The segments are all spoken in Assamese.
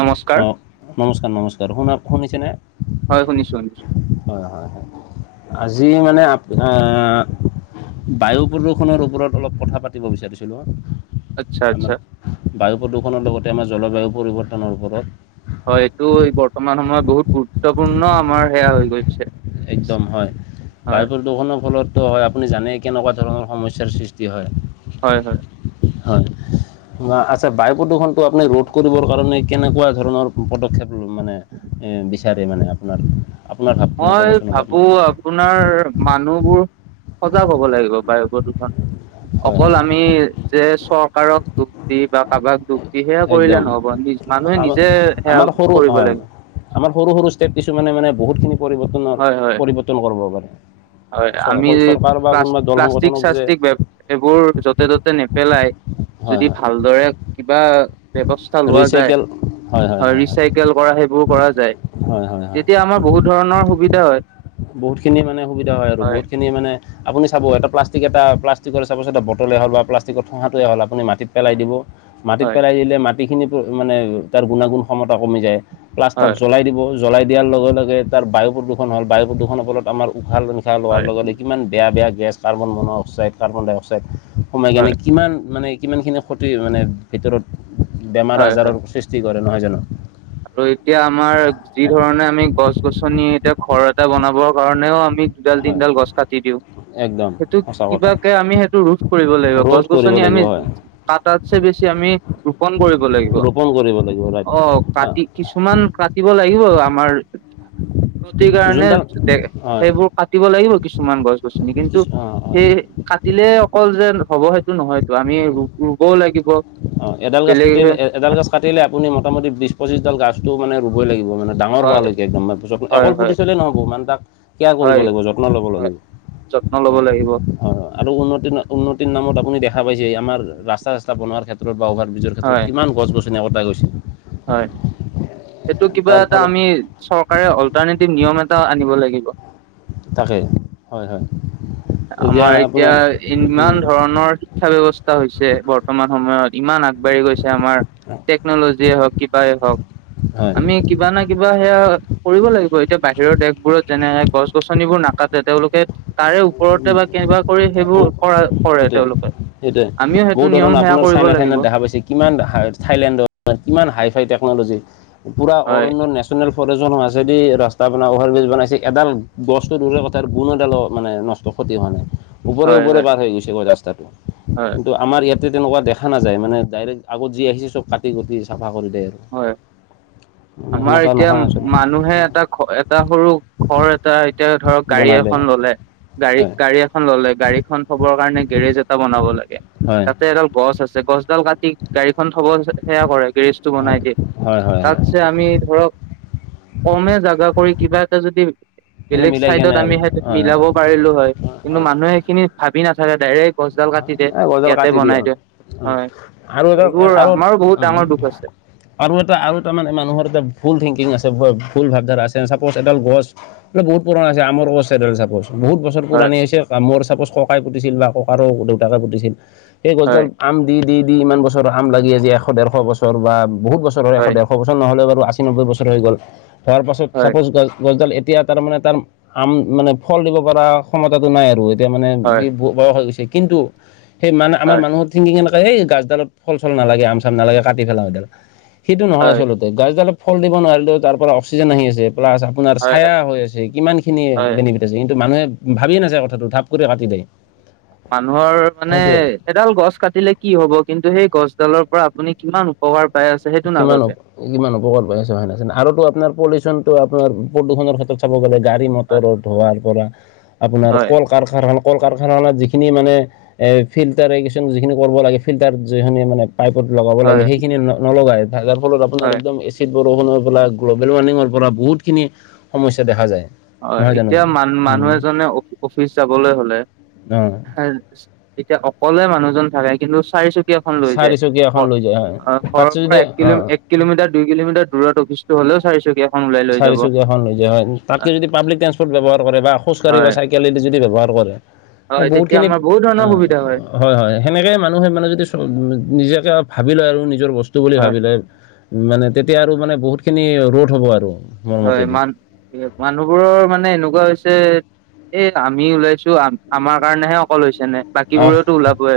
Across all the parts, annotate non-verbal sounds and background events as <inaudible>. নমস্কাৰ অঁ, নমস্কাৰ, নমস্কাৰ শুনাক শুনিছেনে? হয়, শুনিছো শুনিছো। হয়, হয় হয়। আজি মানে আপোনাৰ বায়ু প্ৰদূষণৰ ওপৰত অলপ কথা পাতিব বিচাৰিছিলোঁ হাঁ। আচ্ছা, আচ্ছা। বায়ু প্ৰদূষণৰ লগতে আমাৰ জলবায়ু পৰিবৰ্তনৰ ওপৰত হয়, এইটো এই বৰ্তমান সময়ত বহুত গুৰুত্বপূৰ্ণ। আমাৰ সেয়া হৈ গৈ একদম হয়। বায়ু প্ৰদূষণৰ ফলত ত' হয়, আপুনি জানেই। কেনেকুৱা ধৰণৰ সমস্যাৰ সৃষ্টি হয়। হয়, হয়। হয়। আচ্ছা, বায়ু প্ৰদূষণটো আপুনি ৰোধ কৰিবৰ কাৰণে কেনেকুৱা ধৰণৰ পদক্ষেপ মানে এ বিচাৰে মানে আপোনাৰ, আপোনাৰ ভাৱখিনি মই ক'বচোন অলপমান ভাৱোঁ, আপোনাৰ মানুহবোৰ সজাগ হ'ব লাগিব। বায়ু প্ৰদূষণ হয় অকল হয় আমি যে চৰকাৰক দুখ দি বা কাৰোবাক দুখ দিহে কৰিলে একদম নহব। নি মানুহে আমাৰ নিজে সেয়া আমাৰ সৰু কৰিব হয় লাগিব। আমাৰ সৰু সৰু ষ্টেট কিছুমানে মানে বহুতখিনি হয় হয় পৰিৱৰ্তনৰ--পৰিৱৰ্তন কৰিব পাৰে। হয়, চ- আমি অকল চৰকাৰ বা কোনোবা দল সংগঠনক যে প্লাছ--প্লাষ্টিক-চাষ্টিক ব্যৱ এইবোৰ য'তে-ত'তে নেপেলাই হয় যদি হয় ভালদৰে কিবা ব্যৱস্থা লোৱা যায়। ৰিচাইকেল হয় হয় আ হয় ৰিচাইক হয় কেল কৰা, সেইবোৰ কৰা যায়। হয় হয় হয় তেতিয়া আমাৰ বহুত ধৰণৰ সুবিধা হয়। বহুতখিনি মানে সুবিধা হয় আৰু। বহুত খিনি মানে আপুনি চাব, এটা প্লাষ্টিক এটা প্লাষ্টিকৰ চাবচোন এটা বটলে হ'ল বা প্লাষ্টিকৰ ঠোঙাটোৱে হ'ল আপুনি মাটিত পেলাই দিব মাটিত হয় পেলাই দিলে মাটিখিনিকো মানে, তাৰ গুণাগুণ ক্ষমতা কমি যায়। প্লাছ তাক হয় জ্বলাই দিব জ্বলাই দিয়াৰ লগে লগে তাৰ বায়ু প্ৰদূষণ হ'ল। বায়ু প্ৰদূষণৰ ফলত আমাৰ উশাহ-নিশাহ লোৱাৰ হয় লগতে কিমান বেয়া বেয়া গেছ কাৰ্বন-মন-অক্সাইড, কাৰ্বন ডাই অক্সাইড সোমাই কেনে হয় কিমান মানে কিমানখিনি ক্ষতি মানে, ভিতৰত বেমাৰ-আজাৰৰ সৃষ্টি কৰে। নহয় জানো? ত ' এতিয়া আমাৰ যি হয় ধৰণে আমি গছ-গছনি এতিয়া ঘৰ এটা বনাব কাৰণেও আমি দুডাল, হয় তিনডাল গছ কাটি দিওঁ। একদম সেইটোক সঁচা কথা কিবাকে আমি সেইটো ৰোধ কৰিব লাগিব। ৰোধ কৰিব গছ-গছনি আমি, লাগিব হয় কাটাত্ছে বেছি আমি ৰোপন কৰিব লাগিব, ৰোপণ কৰিব লাগিব ৰাইট অ। কাটি কিছুমান কাটিব লাগিব, আমাৰ উন্নতিৰ কাৰণে যোনডাল হয় সেইবোৰ কাতিব লাগিব কিছুমান গছ গছনি কিন্তু কিছু অঁ হয় সেই হয় কাটিলে অকল যে হ'ব সেইটো নহয়তটো আমি ৰুবও লাগিব। অ' এডাল গছ বেলেগ পুতিলে এডাল গছ কাটিলে আপুনি মোটামুটি বিশ পঁচিশডাল গছতটো মানে ৰুবই লাগিব মানে। ডাঙৰ হয় হোৱালৈকে একদম, যত হয় অকল পুটি হয় থলেই নহ'ব মানে তাক কেয়াৰ কৰিব হয় লাগিব যত্ন ল'ব হয় লাগিব। যত্ন ল'ব লাগিব। হয়, আৰু উন্নতি উন্নতিৰ নামত আপুনি দেখা পাইছে আমাৰ ৰাস্তা চাস্তা বনোৱাৰ ক্ষেত্ৰত বা অ নিজৰ ক্ষেত্ৰত হয় কিমান গছ-গছনি একতা গৈছে। হয়, সেইটো কিবা তাৰ এটা ফলত আমি চৰকাৰে অল্টাৰনেটিভ নিয়ম এটা আনিব লাগিব। তাকে, হয় হয়। আমাৰ এতিয়া ইমান ধৰণৰ শিক্ষা ব্যৱস্থা হৈছে বৰ্তমান সময়ত। ইমান আগবাঢ়ি গৈছে আমাৰ, টেকনলজিয়ে হওক, কিবাই হওক। হয়। আমি কিবা না কিবা সেয়া কৰিব লাগিব, এতিয়া বাহিৰৰ দেশ বোৰত যেনে গছ গছনিবোৰ নাকাত তেওঁলোকে তাৰে ওপৰতে বা কেনেকুৱা কৰি সেইবোৰ কৰা কৰে সেইটোৱে তেওঁলোকে। সেইটোৱে, আমিও বহু সেইটো নিয়ম ধৰণ সেয়া আপোনাৰ কৰিব চাইনা লাগিব ঠাইনাত দেখা পাইছে কিমান হাই থাইলেণ্ডৰ, কিমান হাই ফাই টেকন'লজি, পুৰা হয় অৰণ্য নে নেচনেল ফৰেজনৰ মাজেদি ৰাস্তা বনাব অভাৰব্ৰিজ বনাইছে, এডাল গছটো দূৰৰে কথা গুণ এডালো মানে ন একো ক্ষতি হোৱা নাই। ওপৰে হয় ওপৰে হয় পাৰ হৈ গৈছে ৰাস্তাতো। হয় কিন্তু আমাৰ ইয়াত তো তেনেকুৱা দেখা নাযায়। মানে ডাইৰেক্ট আগত যি আহিছে চব কাটি কুটি চাফা কৰি দেয়ে আৰু। হয়। আমাৰ সেনেকুৱা নহয় এতিয়া আচলতে মানুহে এটা এটা সৰু ঘৰ এটা এতিয়া ধৰক গাড়ী বনালে এখন ললে, গাড়ী হয় গাড়ী এখন ললে, গাড়ীখন থবৰ কাৰণে গেৰেজ এটা বনাব লাগে। হয় তাতে এডাল গছ আছে। গছডাল কাটি গাড়ীখন থব সেয়া কৰে গেৰেজ টো হয় বনাই দিয়ে। হয় হয় হয়। যে আমি ধৰক, কমে জাগা কৰি কিবা এটা যদি অলপ বেলেগ মিলাই চাইডত কেনে আমি আৰু সেইটো হয় হয় মিলাব পাৰিলো হয়। কিন্তু মানুহে সেইখিনি ভাবি নাথাকে ডাইৰেক্ট গছডাল কাটি দে এ গজডাল ইয়াতে কাটি দিয়া বনাই হ'ল। দে হয় আৰু এডাল এ এইবোৰ আৰু, আমাৰো বহুত উম। ডাঙৰ দুখ আছে আৰু এটা আৰু তাৰমানে মানুহৰ এটা ভুল থিংকিং আছে, ভুল ভাবধাৰা আছে, চাপজ এডাল গছ ন বহুত পুৰণা হৈছে আমৰ গছ এডাল চাপজ। বহুত বছৰ হয় পুৰণি হৈছে। মোৰ চাপজ ককাই পুতিছিল বা ককাৰৰ দেউতাকে পুতিছিল, সেই গছডাল হয় আম দি দি দি ইমান বছৰৰ আম লাগি আজি এশ ডেৰশ বছৰ বা বহুত বছৰ হয় এশ ডেৰশ বছৰ নহ'লে বাৰু আশী নব্বৈ বছৰ হৈ গ'ল, হোৱাৰ পাছত হয় ছাপজ গছ গছডাল এতিয়া তাৰ মানে তাৰ আম মানে ফল দিব পৰা ক্ষমতাটো নাই আৰু, এতিয়া মানে হয় বি ব বয়স হৈ গৈছে কিন্তু, সেই মান আমাৰ হয় মানুহত <unintelligible> কেনে এই গছডালত ফল-চল নালাগে, আম-চাম নালাগে, কাটি পেলাও এইডাল। সেইটো নহয় হয় আচলতে গাছডালে ফল দিব নোৱাৰিলেও তাৰ পৰা অক্সিজেন আহি আছে। প্লাচ আপোনাৰ হয় চায়া হৈ আছে। কিমানখিনি হয় বেনিফিট আছে। কিন্তু মানুহে ভাবিয়ে নাচায় কথাটো, ধাপ কৰি কাটি দিয়ে। মানুহৰ মানে সেইটোৱে এডাল গছ কাটিলে কি হ'ব, কিন্তু সেই গছডালৰ পৰা আপুনি কিমান উপকাৰ পাই আছে সেইটো কিমান হ'ব নাভাবে। কিমান উপকাৰ পাই আছে হয় না, আৰু টো আপোনাৰ পলিউচনটো আপোনাৰ প্ৰদূষণৰ ক্ষেত্ৰত ক'ব গ'লে গাড়ী মটৰৰ হয় ধোঁৱাৰ পৰা, আপোনাৰ হয় কল কাৰখানা কল কাৰখানাত যিখিনি মানে এ ফিল্টাৰ <unintelligible> যিখিনি কৰিব লাগে ফিল্টাৰ যিখিনি মানে। পাইপত লগাব লাগে হয় সেইখিনি ন নলগাই যাৰ ফলত আপোনাৰ হয় একদম এচি এছিড বৰষুণৰ পৰা গ্ল'বেল ৱাৰ্মিঙৰ পৰা বহুতখিনি সমস্যা দেখা যায়। হয় নহয় জানো এতিয়া মান মানুহ এজনে অ অফিচ যাবলৈ হলে অঁ চাই এতিয়া অকলে মানুহজন থাকে কিন্তু চাৰি চকী খন লৈ যায় চাৰিচকীয়া এখন ঘৰ লৈ যায় অ', ঘৰৰ তাতছে পৰা যদি এক কিলোম অঁ এক কি কিলোমিটাৰ দুই কিলোমিটাৰ দূৰত অফিচটো হ'লেও চাৰী চকীয়া চাৰি চকীয়াখন লৈ যায় হয় তাতকৈ যদি পাব্লিক ট্ৰান্সপ'ৰ্ট ব্যৱহাৰ কৰে বা খোজকাঢ়ি বা হয় চাইকেল। কেলেদি যদি ব্যৱহাৰ কৰে হয় তেতিয়া বহুতখিনি আমাৰ বহুত আ ধৰণৰ সুবিধা হয় হয় সেনেকে মানুহে মানে যদি চব নিজকে ভাবি লয় আৰু নিজৰ বস্তু বুলি হয় ভাবি লয়। মানে তেতিয়া আৰু মানে বহুতখিনি ৰ'দ হ'ব আৰু। মোৰ হয় মতেদি মান মানুহবোৰৰ মানে এনেকুৱা হৈছে। এ আমি ওলাইছো আম আমাৰ কাৰণেহে অকল হৈছে নে? বাকী অঁ বোৰেওতো ওলাবই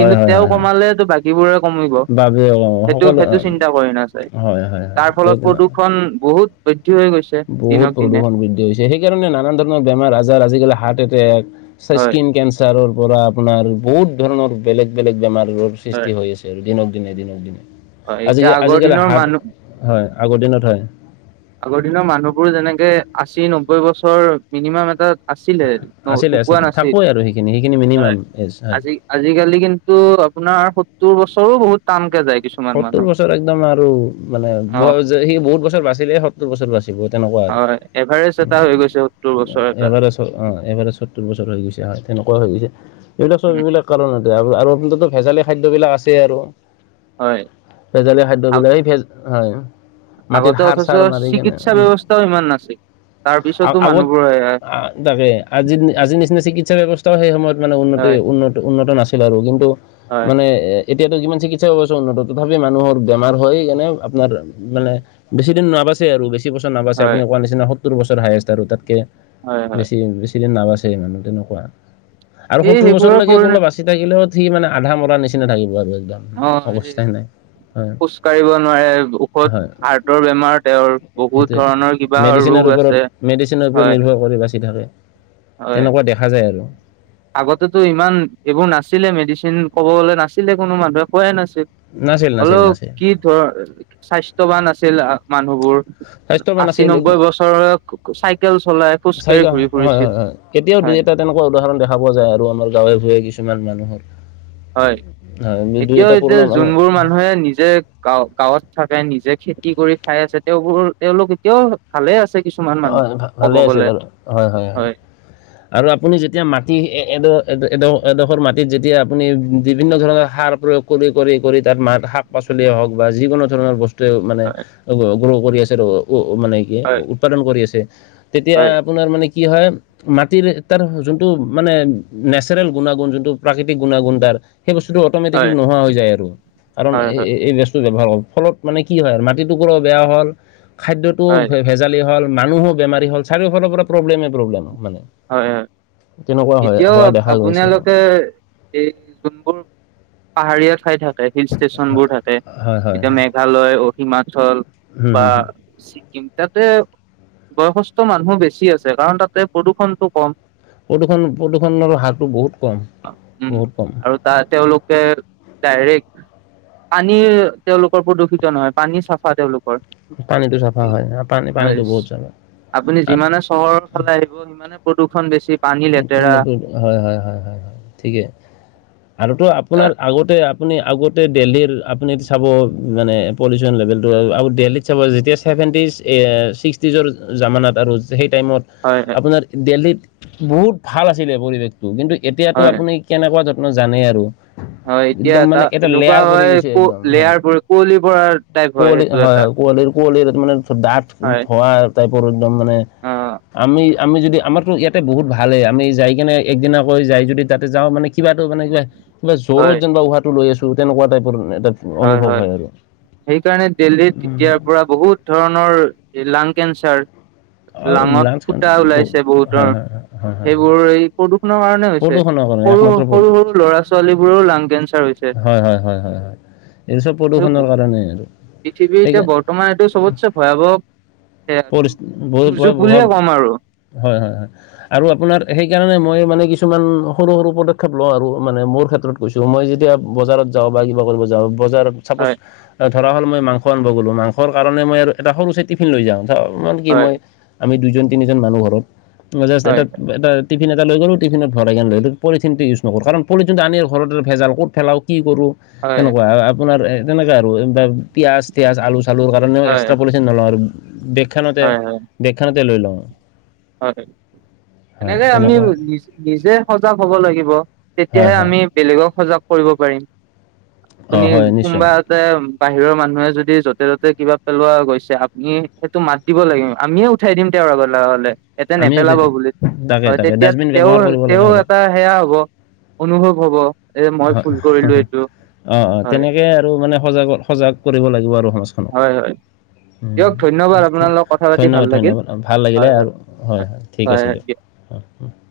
কিন্তু হয় তেওঁ হয় হয় কমালেটো বাকীবোৰেও কমিব বাবে সেইটো সকলো সেইটো চিন্তা। টা কৰি নাচায় হয় হয় তাৰ ফলত হয় প্ৰদূষণ বহুত বৃদ্ধি হৈ গৈছে। বহুত দিনক দিনে প্ৰদূষণ বৃদ্ধি হৈছ যে সেই কাৰণে নানান ধৰণৰ বেমাৰ আজাৰ আজিকালি হাৰ্ট এটেক চা হয় স্কিন কেনচাৰ। ছাৰৰ পৰা আপোনাৰ বহুত ধৰণৰ বেলেগ বেলেগ বেমাৰ <unintelligible> হয় সৃষ্টি হৈ আছে আৰু দিনক দিনে দিনক অ দিনে আজি এতিয়া আগৰ আজিকালি দিনৰ হাৰ্ট মানুহ হয়, আগৰ দিনত হয়। আগৰ দিনৰ মানুহবোৰ যেনেকে আশী নব্বৈ বছৰ মিনিমাম এটা। আছিলে ন আছিলে ধুকোৱা আছিলে নাছিল থাকোৱে আৰু সেইখিনি সেইখিনি হয়, মিনিমাম এজ হয় আজি আজিকালি কিন্তু আপোনাৰ সত্তোৰ বছৰো বহুত টানকে যায়। কিছুমান সত্তোৰ মানুহ বছৰ একদম আৰু মানে অ ব যে সি বহুত বছৰ বাছিলেহে সত্তোৰ বছৰ বাছি দিব তেনেকুৱা আৰু উম হয় এভাৰেজ এটা হৈ গৈছে সত্তৰ বছৰ এটা এভাৰেষ্ট। অ', এভাৰেজ সত্তোৰ বছৰ হৈ গৈছে হয় তেনেকুৱা হৈ গৈছে এইবিলাক ছব উম এইিবিলাক কাৰণত। তে আৰু আৰু আপোনাৰ টো ভেজালি খাদ্য বিলাক আছেই আৰু। হয়। ভেজালীয়া খাদ্যবিলাকেই ভেজ হয়। মাটিত আগতে সাৰ অথচ চাৰ মাৰি কেনে চিকিৎসা উম। ব্যৱস্থাও ইমান নাছিল তাৰ আৰু পিছতো আগত মানুহবোৰ হয় আ তাকে। আজি দি আজিৰ নিচিনা চিকিৎসা ব্যৱস্থাও সেই সময়ত মানে উন্নতি হয় উন্ন উন্নত নাছিল আৰু কিন্তু। হয় মানে এ এতিয়াতো যিমান চিকিৎ চা অৱশ্যে উন্নত তথাপি মানুহৰ বেমাৰ হৈয়ে কেনে আপোনাৰ মানে বেছি দিন নাবাছে আৰু বেছি। চি বছৰ নাবাছে হয় আপুনি কোৱা নিচিনা সত্তৰ বছৰ হায়েষ্ট আৰু তাতকে হয় হয় বেছি বেছি। দিন নাবাচে মানুহ তেনেকুৱা আৰু এই সত্তৰ সেইবোৰৰ বছৰলৈকে কোনো পৰিণতি বাছি বাচি থাকিলেও সি মানে আধা মৰা নিচিনা থাকিব আৰু একদম। অ'। এই অৱস্থাই নাই। হয় খোজ কাঢ়িব নোৱাৰে ওষধ হাৰ্টৰ বেমাৰ তেওঁৰ বহুত। যে ধৰণৰ কিবা ৰোগ মেডিচিনৰ আছে ওপৰত মেডিচিনৰ ওপৰত হয় নিৰ্ভৰ কৰি বাচি থাকে হয় তেনেকুৱা দেখা খা যায় আৰু। আগতেতো ইমান এইবোৰ নাছিলে মেডিচিন ক'বলে নাছিলে কোনো মানুহে কোৱাই নাছিল। নাছিল নাছিল হলেও নাছিল কি ধৰ স্বাস্থ্যয়ৱান আছিল আ মানুহবোৰ। স্বাস্থ্যৱান আশী আছিল নব্বৈ একদম বছৰ ক ক চাইকেল চলাই খোজকাঢ়ি চাইকা ঘুৰি হয় ফুৰিছিল হয় হয় এতিয়াও দুই হয়। এটা তেনেকুৱা উদাহৰণ দেখা পোৱা যায় আমাৰ গাঁৱে ভূঞে কিছুমান মানুহৰ। হয় হয় দুই এতিয়াও এটা যে পুৰণা যোনবোৰ মানুহ। মানুহে নিজে গা গাঁৱত থাকে নিজে খেতি কৰি খাই আছে তেওঁবোৰ তেওঁওলোক এতিয়াও। ভালে আছে কিছুমান মানুহ হয় ক'ব ভালে আছে গলে বাৰু হয়। হয়। আৰু আপুনি যেতিয়া মাটি এড এড এডোখৰ মাটিত যেতিয়া আপুনি বিভিন্ন ধৰণৰ সাৰ প্ৰয়োগ। কৰি কৰি কৰি তাৰ মাক শাক পাচলিয়ে হওক বা যিকোনো ধৰণৰ বস্তু। মানে হয় গ্ৰ কৰি আছে মানে কি হয় উৎপাদন কৰি আছে তেতিয়া। হয় আপোনাৰ মানে কি হয়। মাটিৰ তাৰ যোনটো মানে নেচাৰেল গুণাগুণ যোনটো প্ৰাকৃতিক গুণাগুণ তাৰ। সেই বস্তুটো হয়, অট'মেটিকেলি নোহোৱা হৈ যায় আৰু কাৰণ হয়, এই হয়, এই বস্তটো ব্যৱহাৰ কৰোঁ ফলত। মানে কি হয় আৰু মাটি টোক বেয়া হ'ল খাদ্য তো। হয়, আজালি হ'ল মানুহ বোৰ ও বেমাৰী হ'ল চাৰিওফালেই পৰা প্ৰব্লেম এই প্ৰব্লেমো মানে। হয় হয় তেনেকুৱা হয় এতিয়াও হোৱা দেখা গৈছে আৰু আপোনালোকে। এই যোনবোৰ পাহাৰীয়া ঠাই থাকে হিল ষ্টেচনবোৰ থাকে হয় হয় এতিয়া মে। হয় মেঘালয় অ হিমাচল হুম বা। হুম হুম ছিকিম তাতে বয়সস্থ মানুহ বেছি আছে কাৰণ তাতে প্ৰদূৰষণ। টো কম। প্ৰদূষণ প্ৰদূৰষণৰ হাৰটো বহুত কম বহুত কম। ত তেওঁলোকে ডাইৰেক্ট। পানী তেওঁলোকৰ প্ৰদূষিত নহয় পানী চাফা তেওঁলোক। পানীটো চাফা হয় পানী পানীটো বহুত চাফা আপুনি আৰু যিমান এ। চহৰৰ ফালে আহিব সিমানে প্ৰদূষণ বেছি। পানী লেতেৰা হয় হয় হয় ঠিকে আৰুতো হয়, আপোনাৰ আগতে। আপুনি আগতে দেলহীৰ আপুনি চাব মানে পলিউচন লেভেলটো আৰু দেল্হিতত। চ যেতিয়া চেভেণ্টিজ ছিক্সটিজৰ জামানাত আৰু সেই টাইমত। হয় হয়। আপোনাৰ দিল্হীত বহুত ভাল আছিলে পৰিৱেশটো কিন্তু এতিয়াতো হয় আপুনি। কেনেকুৱা ধত্ন জানেই আৰু। হয় এতিয়া একদম তটা মানে এটা এনেকুৱা লেয়াৰ পৰি হয় গৈছে ক একদম হয়। লেয়াৰবোৰ কুঁৱলী পৰা। টাইপ কুঁৱলী সেইটো হয় এটা। কুঁৱলীৰ কুঁৱলীৰ মানে দাঁঠ হয়। ধোৱা টাইপৰ একদম মানে। অ আমি আমি যদি আমাৰতো ই। তাতে বহুত ভালেই আমি যাই কিনে একদিনাকৈ যাই যদি তাতে যাওঁ মানে কিবাটো মানে কিবা। কিবা জ্বৰত হয় যেনিবা উহাহটো লৈ আছো তেনেকুৱা টাইপৰ এ। হয় হয় সেইকাৰণে দিল্লীত এতিয়াৰ পৰা বহুত। ধৰণৰ লাং কেঞ্চাৰ। লাঙত লাঞ্চ ফুটা কেঞ্চাৰ বহুত ওলাইছে বহুতৰ হয় হয় হয় হয় সেইবোৰ এই প্ৰদূষণৰ কাৰণে। প্ৰদূষণৰ কাৰণে সৰু একমাত্ৰ প্ৰদূ সৰু সৰু ল'ৰা ছোৱালী বোৰৰও লাং কেঞ্চাৰ হৈছে। হয় হয় হয় হয় হয় এইটো চব আৰু প্ৰদূষণৰ কাৰণেই আৰু পৃথিৱীৰ তে। এতিয়া বৰ্তমান এইটো চবতচে ভয়াৱহ দুৰ্যোগ বুলিয়ে পৰিস্থিতি ক'ম আৰু। হয় হয় হয়। আৰু আপোনাৰ সেইকাৰণে মই মানে কিছুমান সৰু সৰু পদক্ষেপ লওঁ আৰু মানে মোৰ ক্ষেত্ৰত। গৈছোঁ মই যেতিয়া বজাৰত যাওঁ বা কিবা কৰিব যাওঁ বজাৰত। চাপোজ হয় ধৰা হ'ল মই মাংস আনব গ'লো মাংসৰ কাৰণে মই আৰু এটা সৰু টিফিন লৈ যাওঁ। মানে কি হয় মই আমি দুইজন তিনিজন মানুহ ঘৰত জাষ্ট এটা হয় এটা। টিফিন এটা লৈ গলোঁ। টিফিনত ভৰাই কেনে লৈ আহিলোঁ, পলিথিনটো ইউজ নকৰোঁ। কাৰণ, পলথিনটো আনি ঘৰতে ভেজাল, ক'ত পেলাওঁ, কি কৰোঁ! হয় তেনেকুৱা! আপোনাৰ তেনেকা আৰু। পিয়াঁজ- টিয়াঁজ, আলু-চালুৰ কাৰণেও, হয় এক্সট্ৰা পলি পলিথিন নলওঁ আৰু। বেগখনতে, হয় হয় বেগখনতে লৈ লওঁ। হয়! হয় সনেকে, আমি তেনেকুৱা নি নিজে সজাগ হ'ব লাগিব। হয় তেতিয়াহে, হয় আমি বেলেগক সজাগ কৰিব পাৰিম। অঁ আপুনি, হয় নিশ্চয় কোনোবা তাতে, বাহিৰৰ মানুহে যদি, য'তে-ত'তে কিবা পেলোৱা গৈছে, আপুনি সেইটো মাত মাতিব লাগে। আমিয়ে উঠাই দিম, তেওঁৰ <unintelligible> এয়াতে, আমি উঠাই নেপেলাব দিম বুলি। তাকে হয়! তাকে তেতিয়া ডাষ্টবিন তেওঁ, ব্যৱহাৰ কৰিব লাগে তেওঁ সদায় এটা, সেয়া হ'ব, অনুভৱ হ'ব। এ মই হয়, ভুল কৰিলো এইটো অ' অ'! হয় তেনেকে আৰু মানে, সজগ-সজাগ কৰিব লাগিব আৰু সংস্কৃ হয়, হয়! দিয়ক ধন্যবাদ আপোনাৰ লগত কথা পাতি ভাল ধন্যবাদ, লাগিল ধন্যবাদ! ভাল লাগিলে হয় হয় আৰু হয়, হয়! ঠিক আছে দিয়ক। <unintelligible>